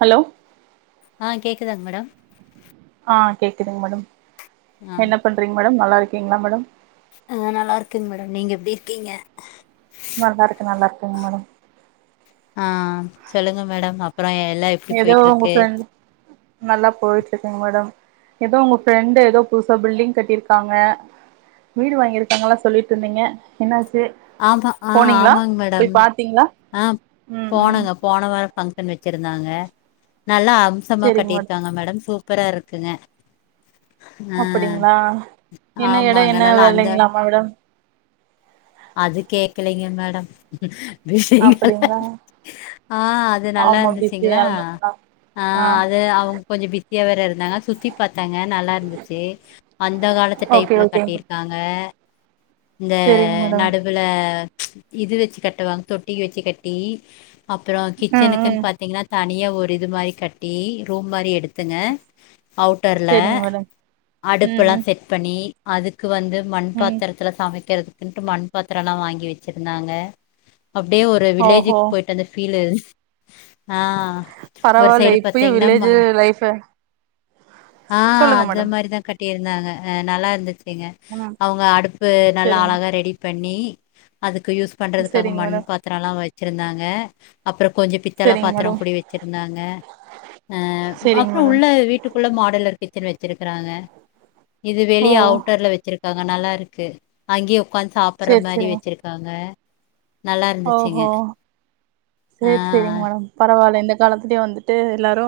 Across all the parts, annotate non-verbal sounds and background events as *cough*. Hello ஆ கேக்கு தாங்க மேடம் ஆ கேக்குதுங்க மேடம் ஆ என்ன பண்றீங்க மேடம் நல்லா இரு ஓகேங்ளா மேடம் ஆ நல்லா இருக்கங்க மேடம் நீங்க எப்டி இருக்கீங்க நல்லான் இருக்க நல்லா இருக்கங் மேடம் ஆ சொல்லுங்க மேடம் அப்றோ எல்லா எப்டி ஏதோ உங்க போயிட்ருக்கு ஃப்ரெண்டு நல்லா போயிட்டு இருக்குங்க மேடம் ஏதோ உங்க ஃப்ரெண்டு ஏதோ புதுசா பில்டிங் கட்டி இருக்காங்க வீடு வாங்கி இருக்காங்க எல்லா சொல்லிட்டு இருந்தீங்க என் ஆமா ஆ ஆமாங்க மேடம் பாத்தீங்களா ஆ ம் ம் போனங்க போன வாரோ ஃபங்க்ஷன் வெச்சிருந்தாங்க நல்லா அம்சமா கட்டிருக்காங்க மேடம் சூ ப்பரா இருக்குங்க ஆ அப்படிங்ளா என்ன எட ஆமாங்க என்ன நல்லா அந்த வெலைங்ளா மேடம் அது கேக்கலைங்க மேடம் பிஸிங்ளா அப்படிங்களா ஆ அது நல்லா ஆமா இருந்துச்சிங்ளா பிஸியா இருந்தாங்களா ஆ அது அவுங்க கொஞ்ச பிஸியா வேற இருந்தாங்க சுத்தி பாத்தாங்க நல்லா இருந்துச்சு அந்த காலத்து டைப்ல கட்டிருக்காங்க செரிங்க மேடம் தா இது வச்சு கட்டுவாங்க தொட்டி வெச்சி கட்டி அப்பற ம் கிச்சனுக்குன் ம் பாத்திங்னா தனியா ஒரு இது மாரி கட்டி ரூம் மாரி எடுத் துங்க அவுட்டர்ல செரிங்க மேடம் ம் அடுப்பெல்லா ம் செட் பண்ணி அதுக் கு வந்து மண் ம் பாத்தரத்துல சமைக்கறது ன்ட்டு மண் பாத்தர எல்லா வாங்கி வெச்சிருந்தாங்க அப்டியே ஓஹோ வில்லேஜுக்கு போய்ட்டு வந்த ஃபீலு ஆ ஒரு பரவால்ல சைடு இப்பயு பாத்திங்னா மோ வில்லேஜு லைஃப ஆ சொல்லுங்க அது மேடம் மாரிதா கட்டி இருந்தாங்க அ நல்லா இருந்துச்சு ங்க ம் அவுங்க அடுப்பு நல்லா செரிங்க அழகா ரெடி பண்ணி அதுக் கு யூஸ் பண்றதுக்காக செரிங்க மண் மேடம் பாத்தர எல்லா வெச் சிருந்தாங்க அப்ற கொஞ்ச பித்தள செரிங்க மேடம் பாத்திரங்கூடி வெச்சிருந்தாங்க அ செரிங்க அப்றம் மேடம் உள்ள வீட்டுக்குள்ள மாடல் இருக்கு திரு வெத்திரு க்றாங்க இது ஓ வெளிய அவுட்டர்ல வெச்சிருக் காங்க நல்லாருக்கு அங்கயே உக்காந்து சாப்பர்ற சேரி மாரி செரிங்க வெச்சிருக்காங்க ஓஹோ சரி சரிங்க ஆஹ் மேடம் பரவால்ல இந்த காலத்துயே வந்துட்டு எல்லாரு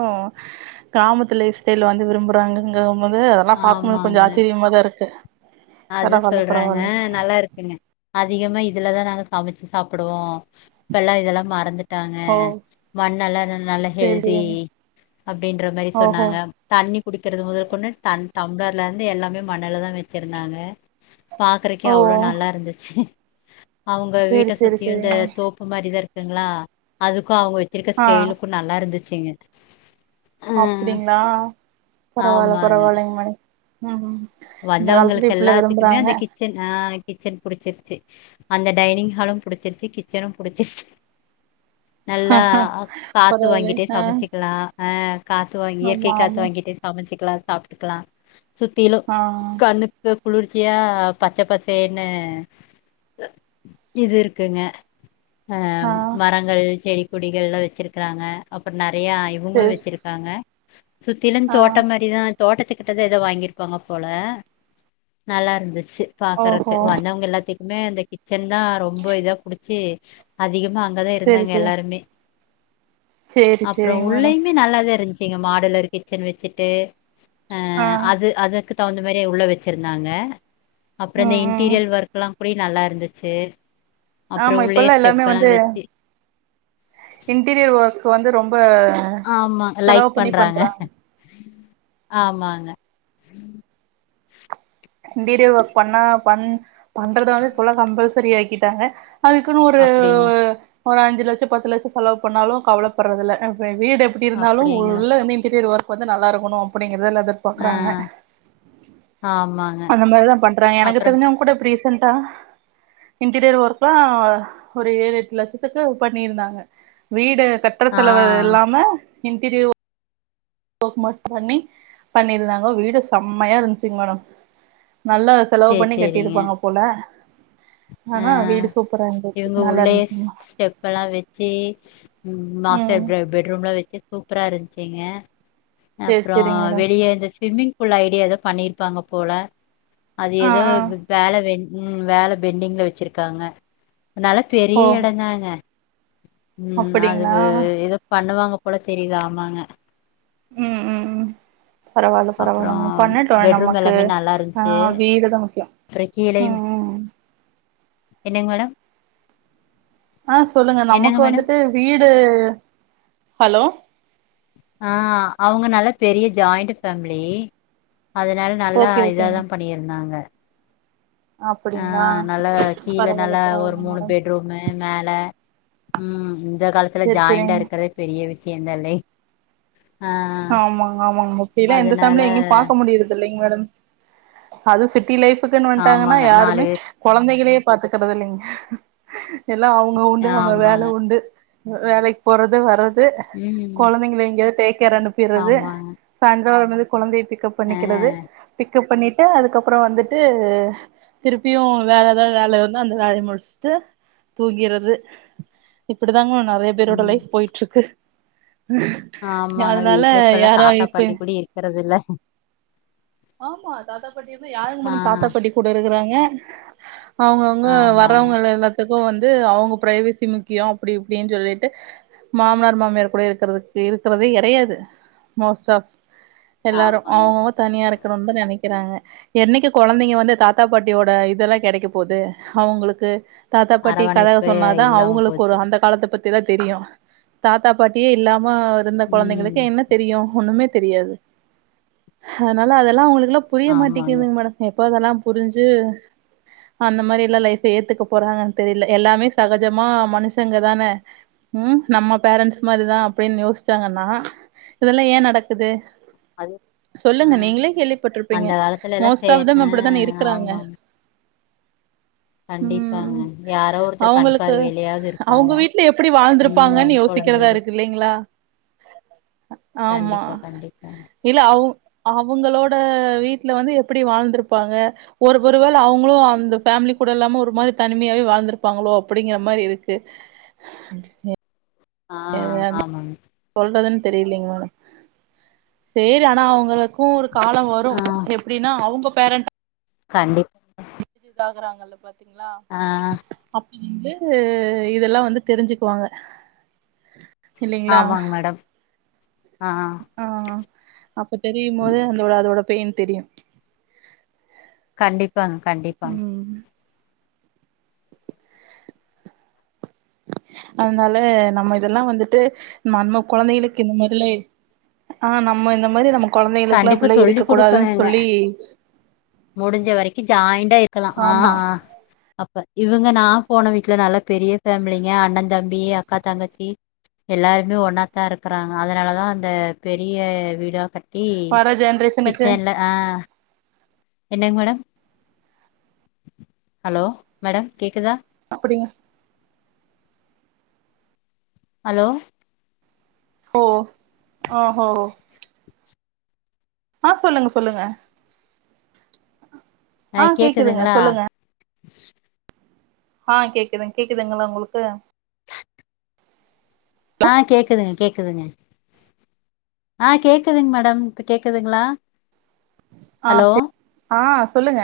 கிராமத்து லைஃப் ஸ்டைல் வந்து விரும்புறாங்கங்க வந்து அதெல்லா பாக்கும்போது கொஞ்ச ஆமாங்க ஆச்சரியமாதா இருக்கு அது பரவால்ல சொல்றாங்க பரவால்லைங்க நல்லா இருக்குங்க அ அதிகமா இதுலதா நாங்க சமைச்சு சாப்பிடுவோ இப்பல்லா இதெல்லா மறந்துட்டாங்க ஓ மண் நல்லா நல்லா சேரி ஹெல்தி செரிங்க அப்படின்ற மாரி ஓஹோ சொன்னாங்க தண்ணி குடிக்கிறது மொதக்கொண்டு த தடம்ளர்ல இருந்து எல்லாமே மண்ணல தா வச்சுரு துனாங்க பாக்குறக்கே ஓ அவ்ளோ நல்லா இருந்துச்சு அவங்க வீட்ட சேரி சேரி சுத்தி இந்த செரிங்க தோப்பு மாரிதா இருக்கு இருக்குங்களா அது அவங்க வச்சிருக்க ஆ ஸ்டலுக்கு நல்லா இருந்து சங்க அப்படிங்களா பரவாவல்ல ஆமாங்க பரவாயலைங்க மே ஹஹ வந்தவங்களுக்கு எல்லாத்துக்குமே அந்த கிச்சன் ஆஹ் கிச்சன் புடிச்சிருச்சு அந்த டைனிங் ஹாலு புடிச்சிருச்சு கிச்சனு புடிச்சிருச்சு நல்லா காத்து பரவால்லை வாங்கிட்டே ஆ சமச்சிக்கலா ஆ காத்து வாங்கி ஆமா இயற்கை காத்து ஆமா வாங்கிட்டு சமைச்சு லாம் சாப்ட்டுக்கலா சுத்திலு ஆ கணக்கு குளிர்ச்சியா பச்சை பச்சனு இது இருக்குங்க ஆ ஆஹ் மரங்கள் செடி குடிகள்ல்லா வச்சிருக்கறாங்க அப்பற ந நெறையா இவங்களு செரி வச்சிருக்காங்க சுத்திலு ஆ தோட்ட மாரிதா தோட்டத்துக் ஏங்கிட்ட தா எதோ வாங்கியிருப்பாங்க போல நல்லா இருந்துச்சு கு பாக்குறக்கு ஓஹோ வந்தவங்க எல்லாத்தையு மே அந்த கிச் செந்தா ரொம்ப இதா குடிச்சு அதிக அங்கதான் செரி இருந்தாங்க செரி எல்லாருமே சேரி அப்றோம் சேரிங்க மேடம் உள்ளயுமே நல்லாதான் இருந்ச்சு நீங்க மாடலர் கிச்சன் வச்சுட்டு ஆ அது அதுக்கு தகுந்த மாதிரி உள்ள வச்சிருந்தாங்க அப்பறம் இந்த ம் ம் இன்டீரியர் ஒர்க்லாம் அப்டி நல்லா இருந்துச்சு அப்புற ஆமா உள்ளயே இப்பல்லாம் எல்லாமே ஸ்டெப் எல்லா வந்து வச்சு இன்டீரியர் ஒர்க் வந்து ரொம்ப ரொம்ப ஆமா செலவு லைக் பண்ணி பண்றாங்க ஆமாங்க இன்டீரியர் ஒர்க் பண்ணா பண் பண்றத வந்து இப்பெல்லாம் கம்பல்சரி ஆக்கிட்டாங்க அதுக்குன்னு ஒரு அப்படிங்க ஒரு அஞ்சு லட்சம் பத்து லட்சம் செலவு பன்னாலும் கவலைப்பட் றதுல *unintelligible* வீடு எப்டி இருந்தாலும் அப்டிங்களா உள்ள வந்து இன்டீரியர் ஒர்க வந்து நல்லாருக்கும் அப்டின்னு எதல்லத ஆ பாக்குறாங்க ஆமாங்க அந்த மாரிதான் பண்றாங்க எனக்கு அப்புறம் தெரிஞ்சும் கூட பிர இன்டீரியர் ஒர்கலாம் ஒரு ஏழு எட்டு லட்சத்துக்கு பண்ணிருந்தாங்க வீடு கட்டுற ஆ செலவு இல்லாம இன்டீரியர் ஓ ம பண்ணி பண்ணிருந்தாங்க வீடு செம்மையா இருந்துச்சுங்க மேடம் நல்லா செலவு சேரி பண்ணி சேரிங்க கட்டியிருப்பாங்க போல ஆ ஆனா ஆ வீடு சூப்பரா இருந்துச்சு இவங்க நல்லா உள்ளேயே இருந்துச்சுங்களா ஸ்டெப் எல்லாம் வச்சு ம் மாஸ்டர் பெட்ரூம்ல வச்சு சூப்பரா இருந்து ச்சீங்க சேரி அப்புறம் சேரிங்க மேடம் வெளியே இந்த ஸ்விம்மிங் பூல் ஐடியா ஏதான் பண்ணிரு ருப்பாங்க போல அது ஆ ஏதோ ஆ வேலை வேண்ட ம் வேலை பெண்டிங்ல வச்சிருக்காங்க உனால பெரிய ஓ எட தாங்க ம் அது அப்படிங்களா எத பண்ணுவாங்க கூட தெரியுதா ஆமாங்க உம் உம் உம் பரவால்ல பரவால்ல அப்புறோ மேம் பண்ணட்டு பெட்ரூம் நமக்கு எல்லாமே நல்லா இருந்துச்சு ஆஹ் வீடுதான் முக்கியம் அப்புறோ கீழயும் உம் உம் என்னங்க மேடம் ஆஹ் சொல்லுங்க என்னங்க நமக்கு மேடம் வந்துட்டு வீடு ஹலோ ஆஹ் அவங்க நல்ல பெரிய ஜாயிண்ட் ஃபேமிலி அதனால நல்லா ஓகே ஓகேங்க இதாதான் பண்ணியிருந்தாங்க அப்படிங்களா ஆஹ் நல்லா கீழ பரவால்ல நல்லா ஒரு பரவால்ல மூணு மேடம் பெட்ரூமு மேல உம் உ இந்த காலத்துல சேரி ஜாயிண்டா சேரிங்க இருக்கிறதே பெரிய விஷயம் சேந்தாலே ஆமாங்க ஆமாங்க முப்பல்ல எந்த அதனால பேமிலிய எங்கயும் பாக்க முடியரதுல்லங் மேடம் அது சிட்டி லைஃப் ன்னு வன்ட்டாங்கன்னா ஆமாங்க நாலு யாருமே பேர் குழந்தைகளையே பாத்துக்கறது இல்லங்க எல்லாம் அவங்க உண்டு அவங்க வேலை ஆமாங்க உண்டு வேலைக்கு போறது வர்றது றது ம் குழந்தைங்கள எங்க பேக்கர ன் து ஆமாங்க சாயந்திரவந் குழந்தை பிக்அப் ஆ பண்ணிக்கிறது பிக் பண்ணிட்டு அதுக்கப்புறம் வந்துட்டு திருப்பியும் வேல ஏதாவது வேல வந்து அந்த வேலய முடிச்சுட்டு தூங்கிறது இப்ப தாங்க நிறைய பேரோட ம் லைஃப் போயிட்டு இருக்கு *inaudible* வீட்டுல இப்பல்லாம் யாரு தாத்தா இப்ப பாட்டி கூடி இருக்கிறது இல்ல *unintelligible* ஆமா தாத்தாபாட்டி இருந்து யாருங்க ஆ மேடம் தாத்தாபாட்டி கூட இருக்குறாங்க ஏன் அவங்கவுங்க ஆமாங்க வர்றவங்க எல்லாத்துக்கும் வந்து அவங்க பிரைவேசி முக்கியம் அப்டி இப்டின்னு சொல்லிட்டு மாமனார் மாமியார் கூட இருக்றதுக் இருக்றதே கிடையாது மோஸ்ட் ஆ எல்லாரும் ஆமாங்க அவங்கங்க தனியா இருக் நினைக்கிறாங்க என்னைக்கு குழந்தைங்க வந்து தாத்தா பாட்டியோட இதெல்லா கிடைக்க போது அவங்களுக்கு தாத்தா பாட்டி கத அரவணைப்பே சொன்னாதா இல்லாம அவங்களுக்கு ஒரு போச்சு அந்த காலத்த பத்தி தெரியு தாத்தா பாட்டியே இல்லாம இருந்த குழந்தைகளுக்கு ம் என்ன தெரியும் ஒண்ணுமே தெரியாது அஹ நாள அதெல்லாம் உங்களு இதல்லாம் புரிய ஆமாங்க மாட்டேங்கிதுங்க மேடம் எப்போதெல்லா புரிஞ்சு அந்த மாரி எல்லா லைஃப் ஏத்துக்க போறாங்கன்னு தெரியல எல்லாமே சகஜமா மனுஷங்க தானே உஹம் நம்ம பேரன்ட்ஸ் மாதிரிதா அப்படின்னு யோசிச்சாங்கன்னா இதெல்லா ஏ நடக்குது அது சொல்லுங்க ஹ நீங்களே கேள்விப்பட்டிருப்பீங்க மோஸ்ட் ஆஃப் தெம் ஆ அப்படித் தான இருக்கிறாங்க ஆமாங்க கண்டிப்பாங்க யாரோ ஒருத்தர் அவங்களுக்கு கன்பார் வேளையாவது இருப்பாங்க அவங்க வீட்ல எப்டி உம் வாழ்ந்திருப்பாங்கன்னு யோசிக்கிறதா கொழுந்தேக இருக்கு இல்லைங்களா ஆமா கண்டிப்பாங்க இல்ல அவ் அவங்களோட வீட்டுல வந்து எப்படி வாழ்ந்திருப்பாங்க ஒரு ஒரு வேள அவங்களும் அந்த ஃபேமிலி கூட இல்லாம ஒரு மாதிரி தனிமையாவே வாழ்ந்திருப்பாங்களோ அப்படிங்கிற மாரி இருக்கு ஆ *unintelligible* ஆமாங்க சொல்றது தெரியலங்க மேடம் சரி ஆனா அவங் களுக்கும் ஒரு காலம் ஆ வரும் எப்படின்னா அவங்க பேரெண்ட் கண்டிப் நல்ல பத் தீங்ளா ஆ அப்பி வந்து இதெல்லா வந்து தெரிஞ்சிக்குவாங்க இல்லைங்ளா ஆமாங்க மேடம் ஆ ஆ அப்ப தெரியும் போது அந்தோட அதோட பெய்ன் தெரியு கண்டிப்பாங்க கண்டிப்பாங் ம் அதனால நம்ம இதெல்லா வந்துட்டு நம்ம கொழந்தைங்களுக்கு இந்த மாரிலா எ ஆ நம்ம இந்த மாரி நம்மக் கண்டிப்பா சொல்லி்க் குடுக்கணுங்க முடிஞ்ச வரைக்கு ஜாயிண்டா இருக்கலா ஆ ஆமா அப்ப இவுங்க நா போன வீட்ல நல்லா பெரிய ஃபேமிலிங்க அண்ணந் தம்பி அக்கா தங்கச்சி எல்லாருமே ஒன்னாத்தா இருக்குறாங்க அதனாலதா அந்த பெரிய வீடா கட் டி வர ஜென்ரேஷனுக்கு கிச்சன்ல ஆ என்னங்க மேடம் ஹலோ மேடம் கேக்குதா *unintelligible* ஹலோ ஓ ஆஹோ ஆ சொல்லுங்க சொல்லுங்க ஆ கேக்குதுங்க சொல்லுங்க ஆ கேக்குதுங்க கேக்குதுங்களா உங்களுக்கு ஆ கேக்குதுங்க கேக்குதுங்க ஆ கேக்குதுங் மேடம் இப்ப கேக்குதுங்களா ஆ ஹலோ செ ஆ சொல்லுங்க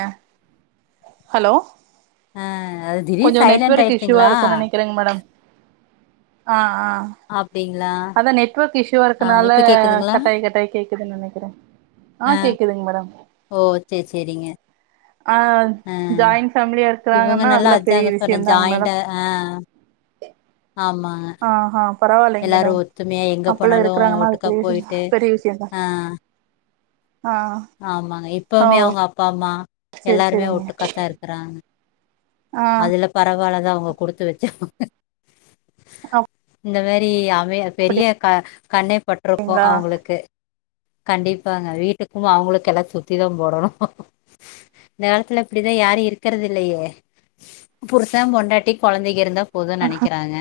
ஹலோ அ கொஞ்சொ நெட்வொர்க்கு இஷுவா இருக்குன் நெனக்கிறங்க மேடம் ஆ ஆ அப்டிங் அதா நெட்வொர்க் இஷ் ஷுவாருக்கனால கேக்குதுங்களா கட்டாய் கட்டாய் கேக்குதுன் நெனக்கிற ஆ கேக்குதுங் மேடம் ஓ சேர் சேரிங்க ஆ ஆ ஜாயின் ஃபேமிலியா இவங்க இருக்குறாங்கன்னா நல்லா அதுலா பெரிய அதாங்க சொன்ன விஷியந்தாங் மேடம் ஜாயிண்டா ஆ ஆமாங்க ஆஹ எல்லாரு ஒத்துமையா எங்க போனாலு இருக்கிறாங்கன்னா அது ஒட்டுக்கா பெரிய விஷயம் போயிட்டு பெரிய விஷயந்தா ஆ ஆ ஆமாங்க ஓ இப்பவுமே அவுங்க அப்பா அம்மா செரி எல்லாருமே செரிங்க ஒட்டுக்காத்தா இருக்கறாங்க ஆ அதுல பரவால த அவுங்க குடுத்து வச்சவங்க அப் இந்த மேரி அ மே பெரிய க-கண்ணே பட்டுருக்கோ அவுங்களுக்கு கண்டிப்பாங்க வீட்டுக்கு அவுங்களுக்கு எல்லா சுத்தி தா போடணு இந்த காலத்துல இப்பிடிதா யாரு இருக்கிறது இல்லையே புருச பொண்டாட்டி கொழந்தைங்க இருந்தா போது நெனைக்கிறாங்க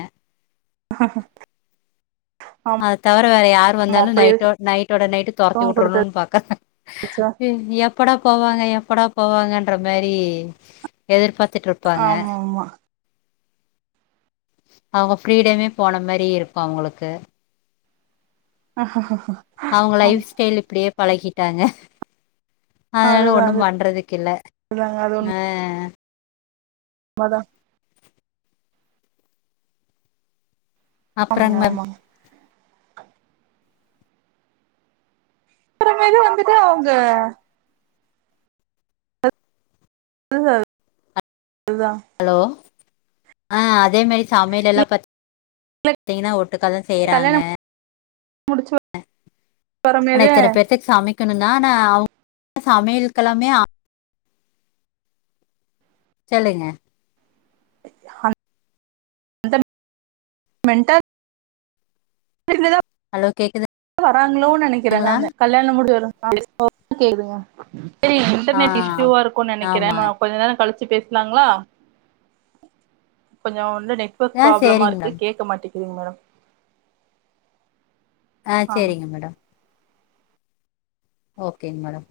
ஆமா அத தவர வேற யார் வந்தாலு அப்படி நைட்டோ-நைட்டோட நைட்டு தொரத்தி இருக்கவங்க கொடுத்தது வுட்டுரணுன் பாக்க எ எப் படா போவாங்க எப்படா போவாங்கன்ற மாரி எதிர்பார் ஆமாமா அவங்க ஃப்ரீடமே போன மாரி இருக்கோ அவுங்களுக்கு அஹஹ அவுங்க லைஃப் ஸ்டைல் இப்படியே பழகிட்டாங்க அதனால அதுதா ஒண்ணு பண்றதுக்கு இல்ல அதுதாங்க அ மதா ஆமாங்க அப்றங்க மேம் ஆமாங்க *unintelligible* வந்துட்டு அவங்க *unintelligible* ஹலோ ஆ அத் அதே மேரி சமயலெல்லா பாத் தீங்கன்னா ஒட் டுக்கா தா செய்றாங்க முடிச்சு *unintelligible* ஆனா வரமேதே இத்தன பேர்த்துக் சமை க்கணுனா நா *unintelligible* சமையலக்கலாமே *unintelligible* சொல்லுங்க *unintelligible* *unintelligible* ஹலோ கேக்குது வராங்களோ நெனைக்கிறே நானு கல்யாணோ *unintelligible* *unintelligible* கேக்குதுங்க சரி ஆ இண்டர்நெட் இஸ்யூவா இருக்கூ நெனக்கிறே ஆமாங்க. நம்ம கொஞ்ச நேரோ கழிச் த்தி பேசுளாங்களா கொஞ்சோ இல்ல நெட்வர்க் ஆ ப்ரோப்லமா சரிங்க இருக்கு மேடம். கேக்க மாட்டிங் செரிங்க மேடம் ஆ செரிங்க மேடம் ஓகேங் மேடம்